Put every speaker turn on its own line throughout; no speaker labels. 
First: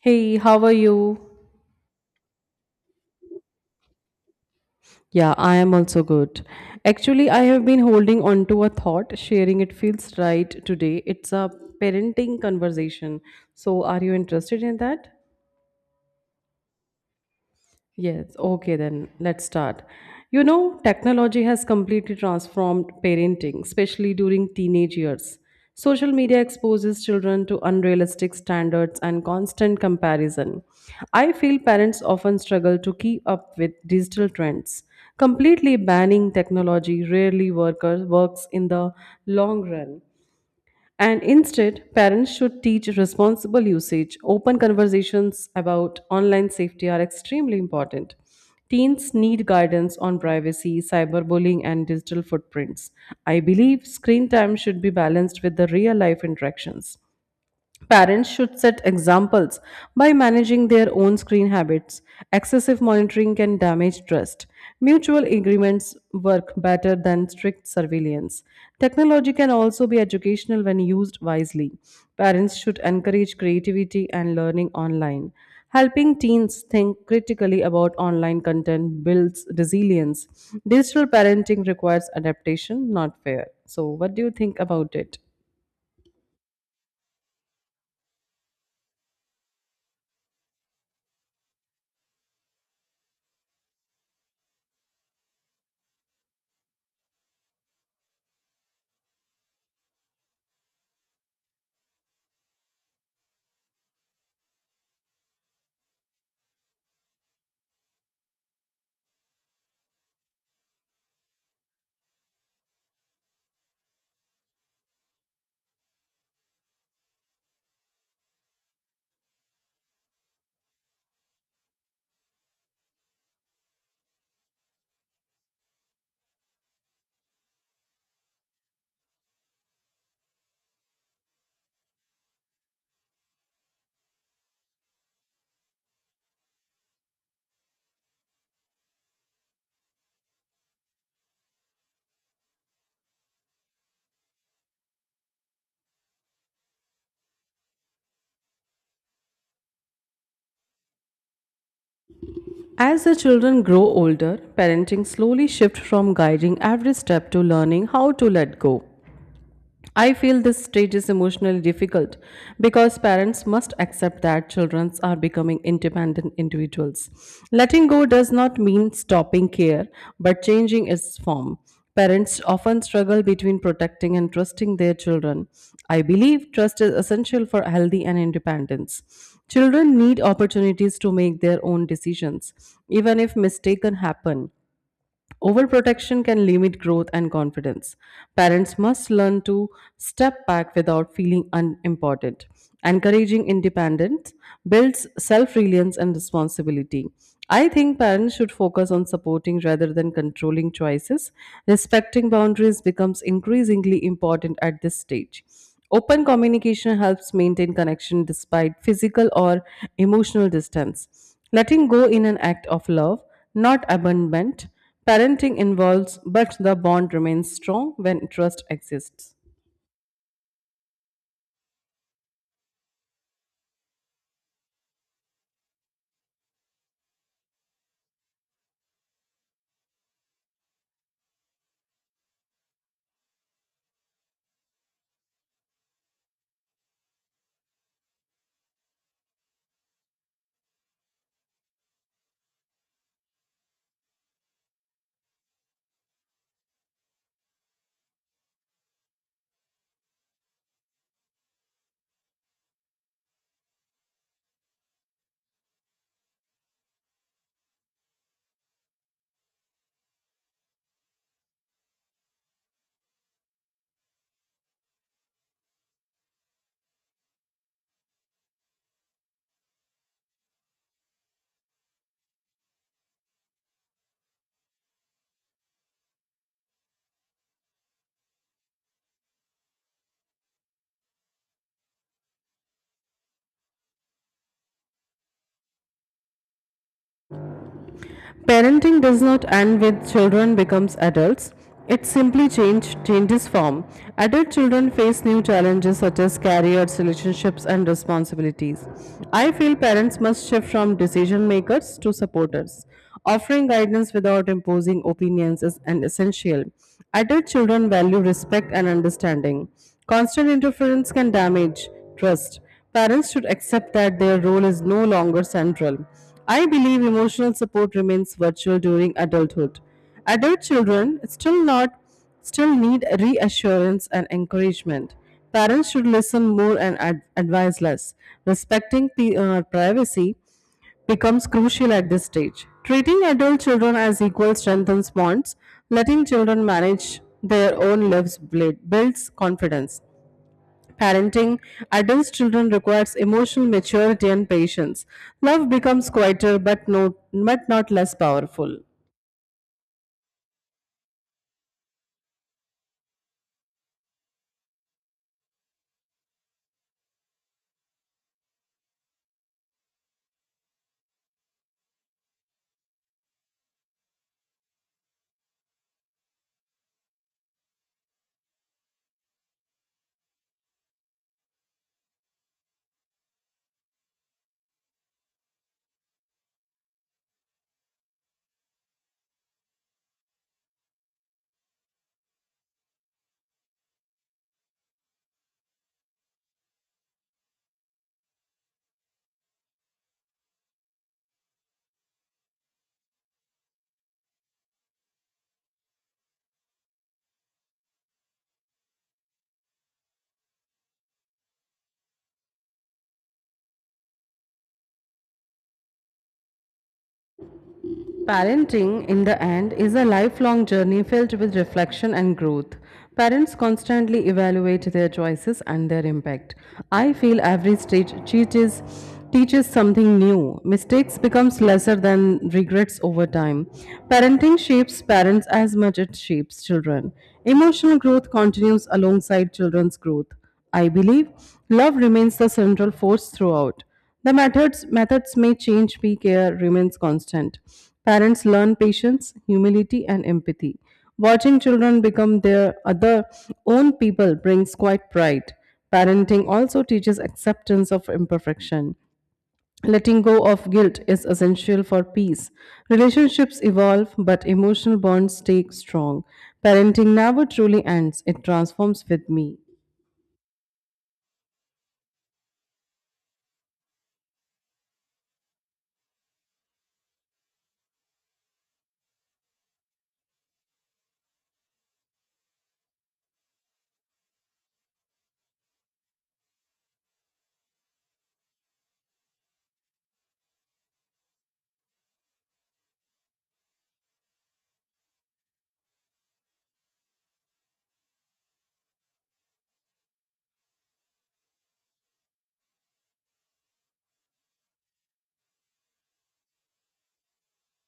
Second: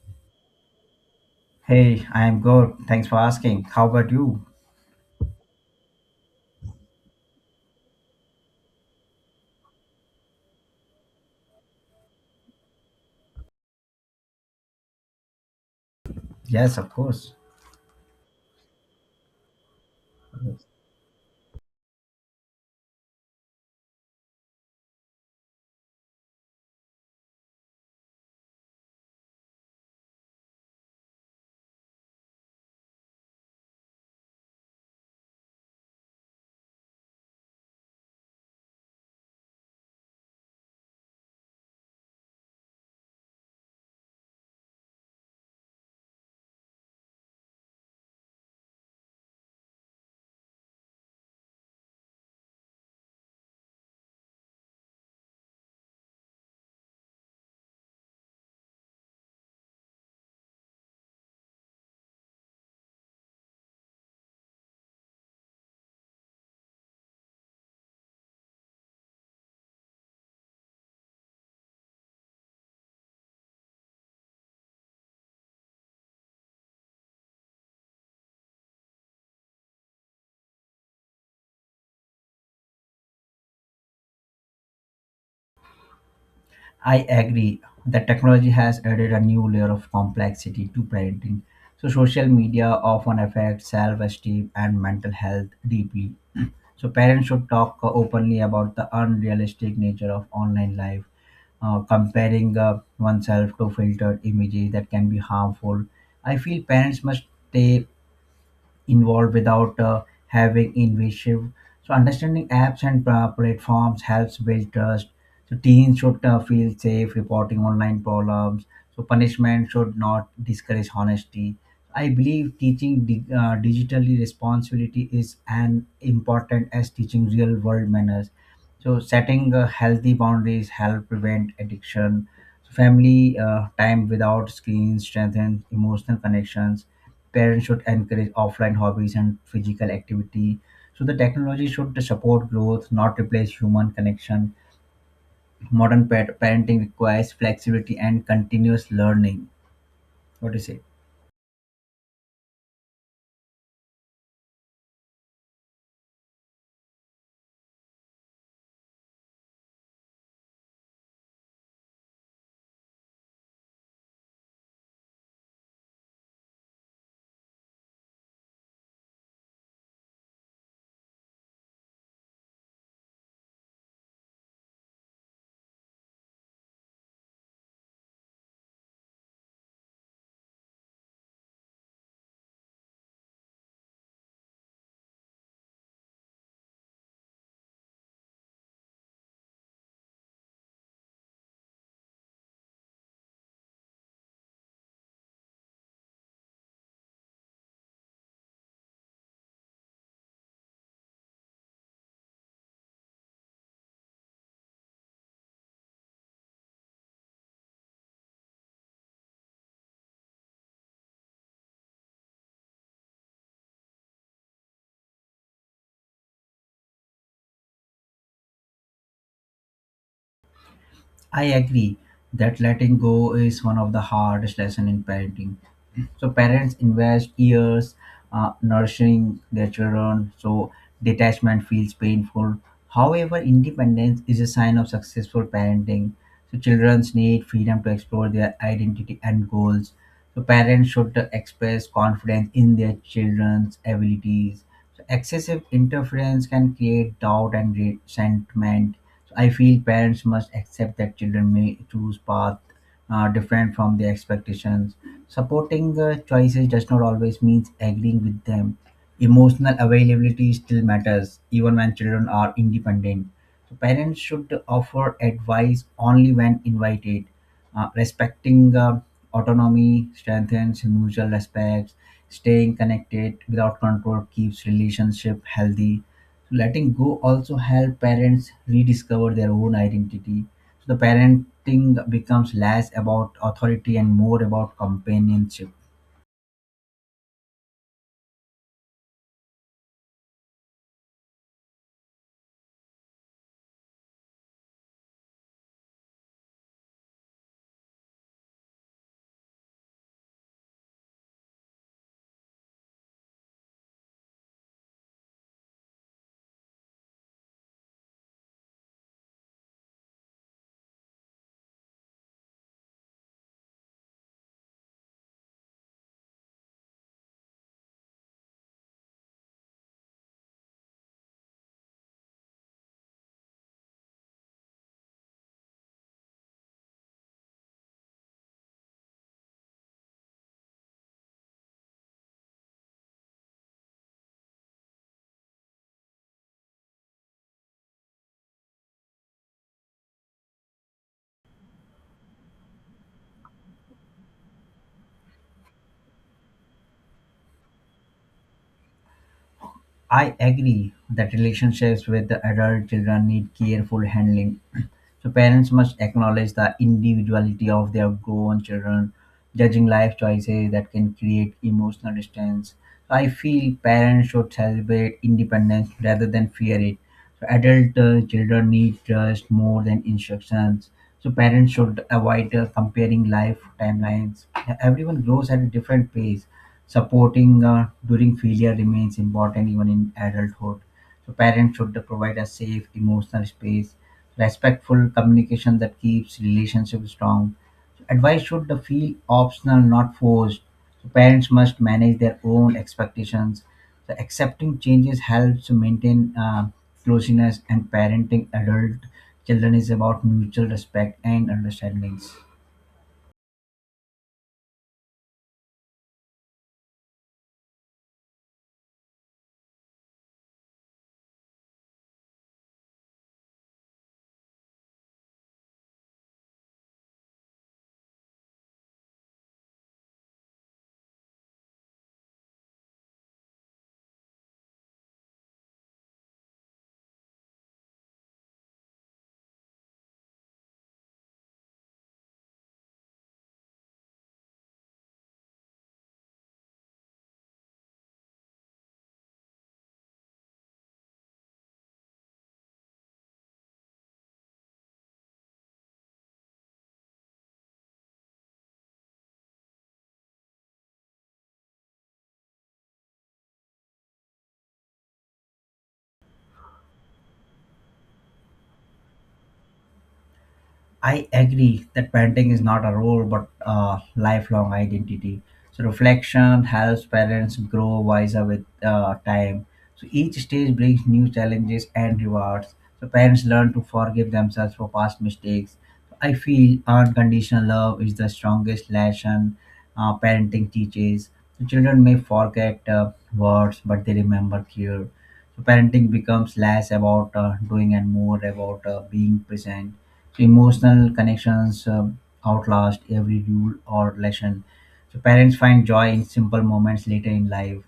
Hey, how are you?
Hey, I am good. Thanks for asking. How about you?
Yeah, I am also good. Actually, I have been holding on to a thought, sharing it feels right today. It's a parenting conversation. So, are you interested in that?
Yes, of course.
Yes, okay, then let's start. You know, technology has completely transformed parenting, especially during teenage years. Social media exposes children to unrealistic standards and constant comparison. I feel parents often struggle to keep up with digital trends. Completely banning works in the long run. And instead, parents should teach responsible usage. Open conversations about online safety are extremely important. Teens need guidance on privacy, cyberbullying, and digital footprints. I believe screen time should be balanced with the real life interactions. Parents should set examples by managing their own screen habits. Excessive monitoring can damage trust. Mutual agreements work better than strict surveillance. Technology can also be educational when used wisely. Parents should encourage creativity and learning online. Helping teens think critically about online content builds resilience. Digital parenting requires adaptation, not fear. So, what do you think about it?
I agree that technology has added a new layer of complexity to parenting. So, social media often affects self esteem and mental health deeply. So, parents should talk openly about the unrealistic nature of online life, comparing oneself to filtered images that can be harmful. I feel parents must stay involved without having invasive. So understanding apps and platforms helps build trust. So teens should feel safe reporting online problems. So punishment should not discourage honesty. I believe teaching digitally responsibility is an important as teaching real world manners. So setting healthy boundaries help prevent addiction, so family time without screens strengthens emotional connections. Parents should encourage offline hobbies and physical activity, so the technology should support growth, not replace human connection. Modern pet parenting requires flexibility and continuous learning. What do you say?
As the children grow older, parenting slowly shifts from guiding every step to learning how to let go. I feel this stage is emotionally difficult because parents must accept that children are becoming independent individuals. Letting go does not mean stopping care, but changing its form. Parents often struggle between protecting and trusting their children. I believe trust is essential for healthy and independence. Children need opportunities to make their own decisions, even if mistakes happen. Overprotection can limit growth and confidence. Parents must learn to step back without feeling unimportant. Encouraging independence builds self reliance and responsibility. I think parents should focus on supporting rather than controlling choices. Respecting boundaries becomes increasingly important at this stage. Open communication helps maintain connection despite physical or emotional distance. Letting go in an act of love, not abandonment. Parenting involves, but the bond remains strong when trust exists.
I agree that letting go is one of the hardest lessons in parenting. So parents invest years nurturing their children, so detachment feels painful. However, independence is a sign of successful parenting. So children need freedom to explore their identity and goals. So parents should express confidence in their children's abilities. So excessive interference can create doubt and resentment. So I feel parents must accept that children may choose path different from their expectations. Supporting choices does not always means agreeing with them. Emotional availability still matters, even when children are independent. So parents should offer advice only when invited. Respecting autonomy strengthens mutual respect. Staying connected without control keeps relationship healthy. So letting go also help parents rediscover their own identity. So the parenting becomes less about authority and more about companionship.
Parenting does not end with children becomes adults. It simply changes form. Adult children face new challenges such as careers, relationships, and responsibilities. I feel parents must shift from decision makers to supporters. Offering guidance without imposing opinions is an essential. Adult children value respect and understanding. Constant interference can damage trust. Parents should accept that their role is no longer central. I believe emotional support remains virtual during adulthood. Adult children still not still need reassurance and encouragement. Parents should listen more and advise less. Privacy becomes crucial at this stage. Treating adult children as equal strengthens bonds. Letting children manage their own lives builds confidence. Parenting adult children requires emotional maturity and patience. Love becomes quieter but, no, but not less powerful.
I agree that relationships with the adult children need careful handling. So parents must acknowledge the individuality of their grown children, judging life choices that can create emotional distance. So I feel parents should celebrate independence rather than fear it. So adult children need trust more than instructions. So parents should avoid comparing life timelines. Everyone grows at a different pace. Supporting during failure remains important even in adulthood. So parents should provide a safe emotional space, respectful communication that keeps relationships strong. So, advice should feel optional, not forced. So parents must manage their own expectations. So accepting changes helps to maintain closeness, and parenting adult children is about mutual respect and understandings.
Parenting, in the end, is a lifelong journey filled with reflection and growth. Parents constantly evaluate their choices and their impact. I feel every stage teaches something new. Mistakes becomes lesser than regrets over time. Parenting shapes parents as much it shapes children. Emotional growth continues alongside children's growth. I believe love remains the central force throughout. The methods may change, but care remains constant. Parents learn patience, humility, and empathy. Watching children become their other own people brings quite pride. Parenting also teaches acceptance of imperfection. Letting go of guilt is essential for peace. Relationships evolve, but emotional bonds stay strong. Parenting never truly ends, it transforms with me.
I agree that parenting is not a role but a lifelong identity. So reflection helps parents grow wiser with time. So each stage brings new challenges and rewards. So parents learn to forgive themselves for past mistakes. I feel unconditional love is the strongest lesson parenting teaches. So children may forget words, but they remember care. So parenting becomes less about doing and more about being present. Emotional connections outlast every rule or lesson. So parents find joy in simple moments later in life.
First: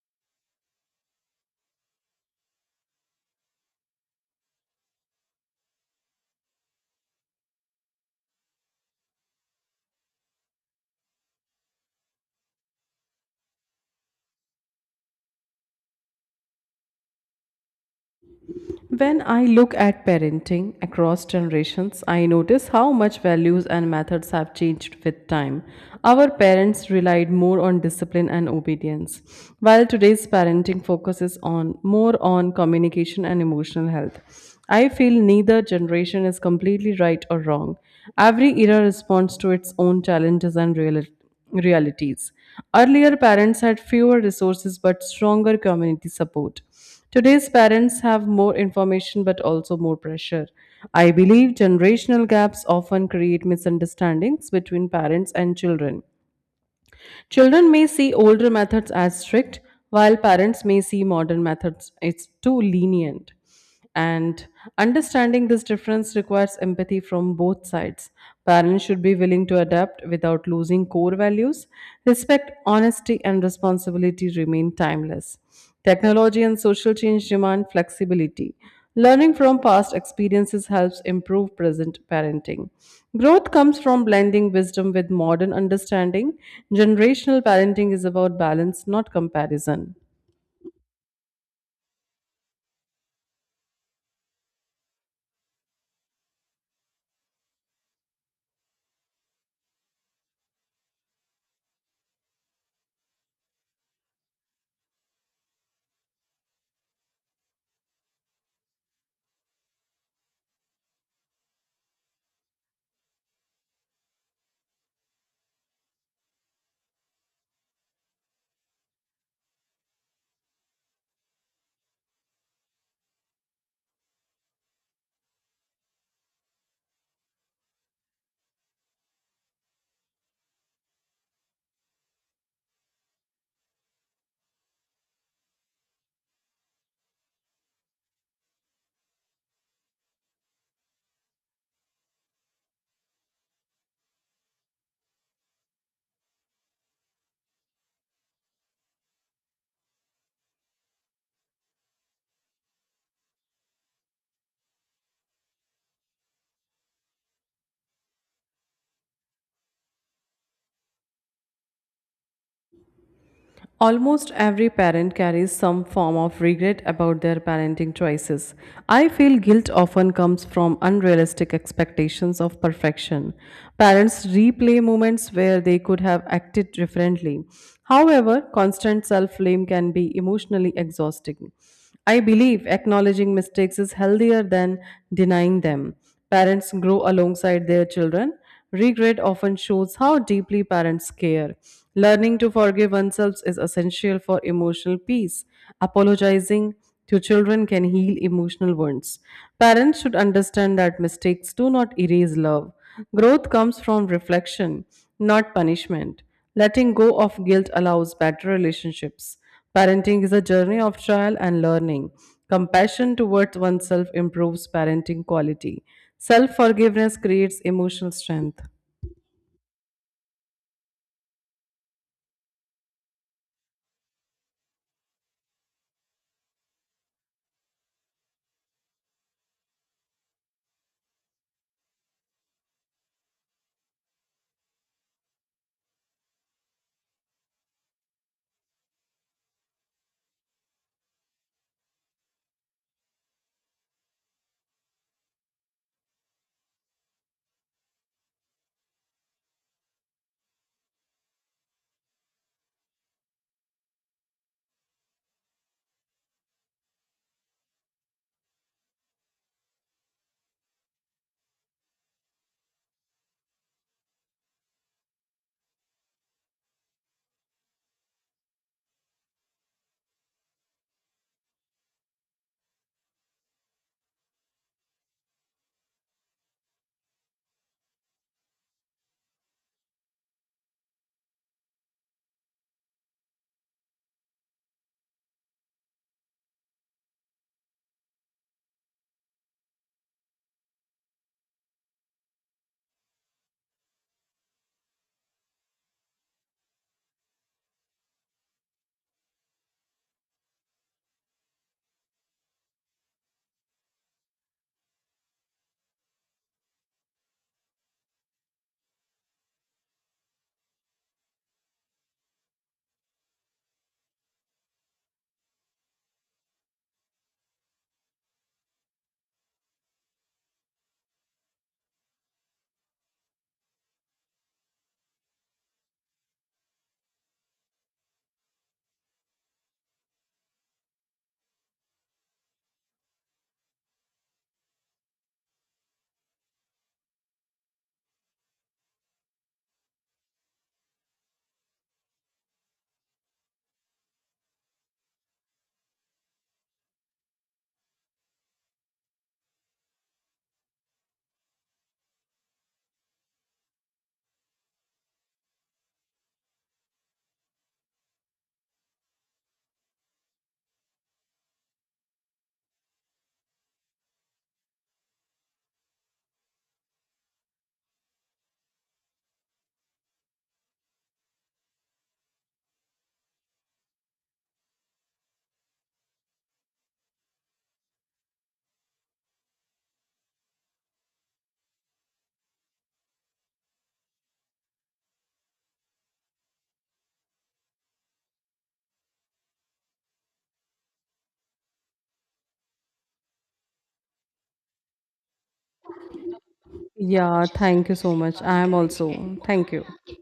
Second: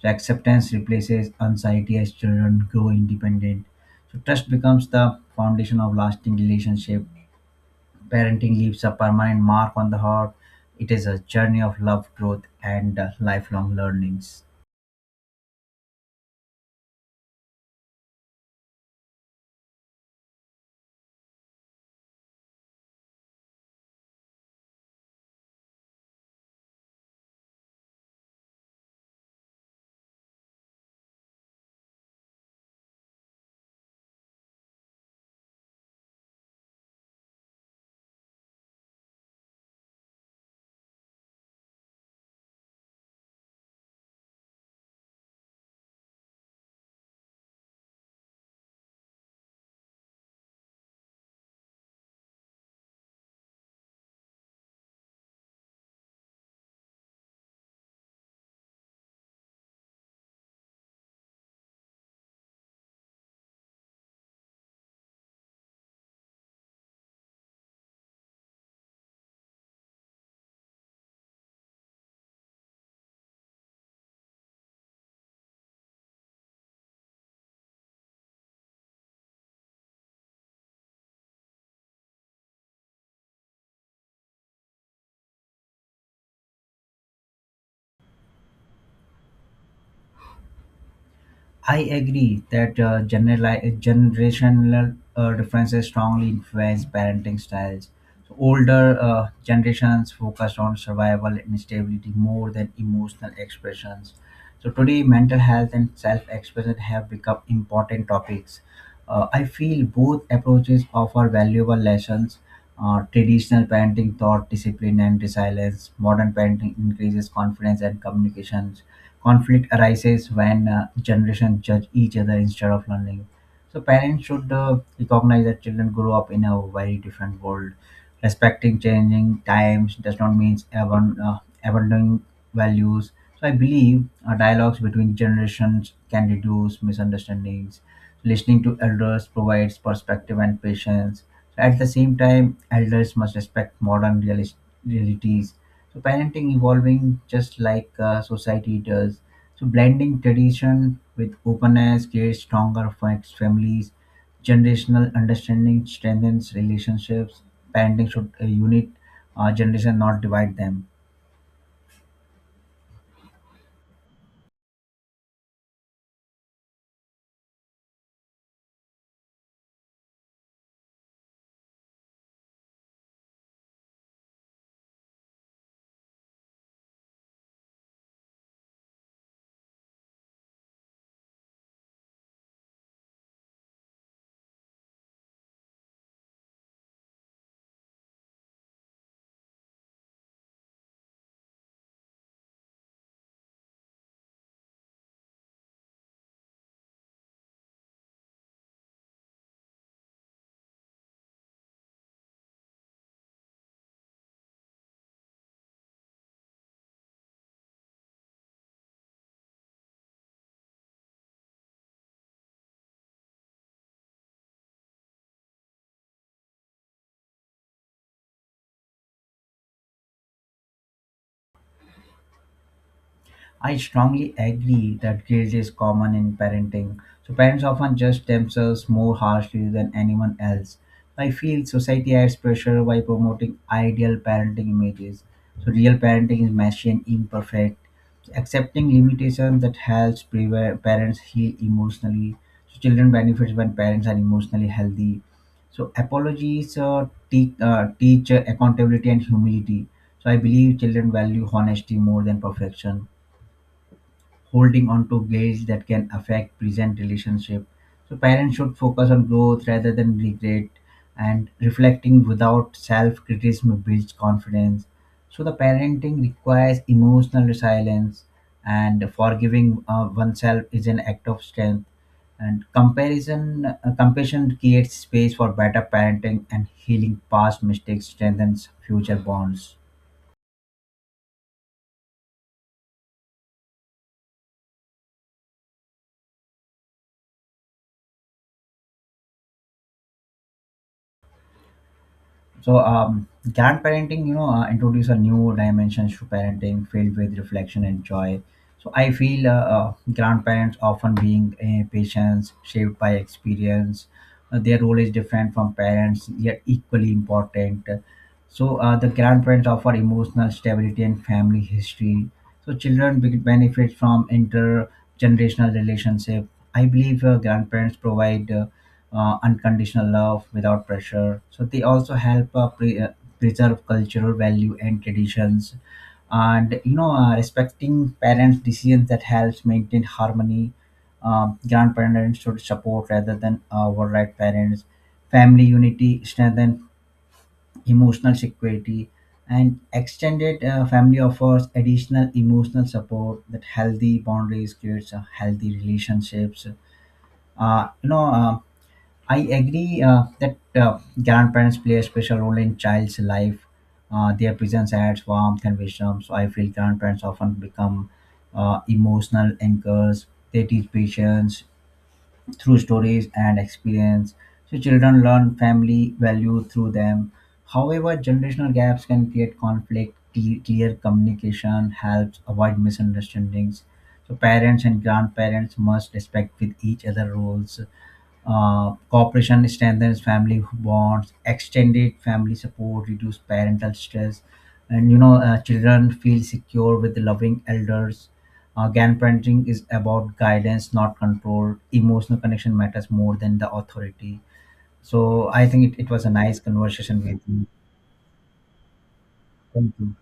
So acceptance replaces anxiety as children grow independent. So trust becomes the foundation of lasting relationship. Parenting leaves a permanent mark on the heart. It is a journey of love, growth, and lifelong learnings.
When I look at parenting across generations, I notice how much values and methods have changed with time. Our parents relied more on discipline and obedience, while today's parenting focuses on more on communication and emotional health. I feel neither generation is completely right or wrong. Every era responds to its own challenges and realities. Earlier, parents had fewer resources but stronger community support. Today's parents have more information but also more pressure. I believe generational gaps often create misunderstandings between parents and children. Children may see older methods as strict, while parents may see modern methods as too lenient. And understanding this difference requires empathy from both sides. Parents should be willing to adapt without losing core values. Respect, honesty, and responsibility remain timeless. Technology and social change demand flexibility. Learning from past experiences helps improve present parenting. Growth comes from blending wisdom with modern understanding. Generational parenting is about balance, not comparison.
I agree that generali- generational differences strongly influence parenting styles. So older generations focused on survival and stability more than emotional expressions. So today, mental health and self-expression have become important topics. I feel both approaches offer valuable lessons. Traditional parenting taught discipline and resilience. Modern parenting increases confidence and communication. Conflict arises when generations judge each other instead of learning. So parents should recognize that children grow up in a very different world. Respecting changing times does not mean abandoning values. So I believe dialogues between generations can reduce misunderstandings. Listening to elders provides perspective and patience. At the same time, elders must respect modern realities. So parenting evolving just like society does. So blending tradition with openness creates stronger families. Generational understanding strengthens relationships. Parenting should unite generation, not divide them.
Almost every parent carries some form of regret about their parenting choices. I feel guilt often comes from unrealistic expectations of perfection. Parents replay moments where they could have acted differently. However, constant self blame can be emotionally exhausting. I believe acknowledging mistakes is healthier than denying them. Parents grow alongside their children. Regret often shows how deeply parents care. Learning to forgive oneself is essential for emotional peace. Apologizing to children can heal emotional wounds. Parents should understand that mistakes do not erase love. Growth comes from reflection, not punishment. Letting go of guilt allows better relationships. Parenting is a journey of trial and learning. Compassion towards oneself improves parenting quality. Self forgiveness creates emotional strength.
I strongly agree that guilt is common in parenting. So parents often judge themselves more harshly than anyone else. I feel society adds pressure by promoting ideal parenting images. So real parenting is messy and imperfect. Accepting limitations that helps parents heal emotionally. So children benefits when parents are emotionally healthy. So apologies teach accountability and humility. So I believe children value honesty more than perfection. Holding on to guilt that can affect present relationship. So parents should focus on growth rather than regret, and reflecting without self-criticism builds confidence. So the parenting requires emotional resilience, and forgiving oneself is an act of strength. And comparison, compassion creates space for better parenting, and healing past mistakes strengthens future bonds. So, um, grand introduce a new dimensions to parenting filled with reflection and joy. So, I feel grandparents often being patients shaped by experience. Their role is different from parents, yet equally important. So, the grandparents offer emotional stability and family history. So, children benefit from intergenerational relationship. I believe grandparents provide unconditional love without pressure. So they also help preserve cultural value and traditions, and respecting parents' decisions that helps maintain harmony. Grandparents should support rather than override parents. Family unity strengthen emotional security, and extended family offers additional emotional support. That healthy boundaries creates healthy relationships. Uh, you know. Um, I agree that grandparents play a special role in child's life. Their presence adds warmth and wisdom. So I feel grandparents often become emotional anchors. They teach patience through stories and experience. So children learn family value through them. However, generational gaps can create conflict. Clear communication helps avoid misunderstandings. So parents and grandparents must respect with each other roles. Cooperation strengthens family bonds, extended family support, reduce parental stress, and children feel secure with loving elders. Grandparenting is about guidance, not control. Emotional connection matters more than the authority. So I think it was a nice conversation with
Yeah,
you.
thank you so much. I am also. Thank you.
Thank you.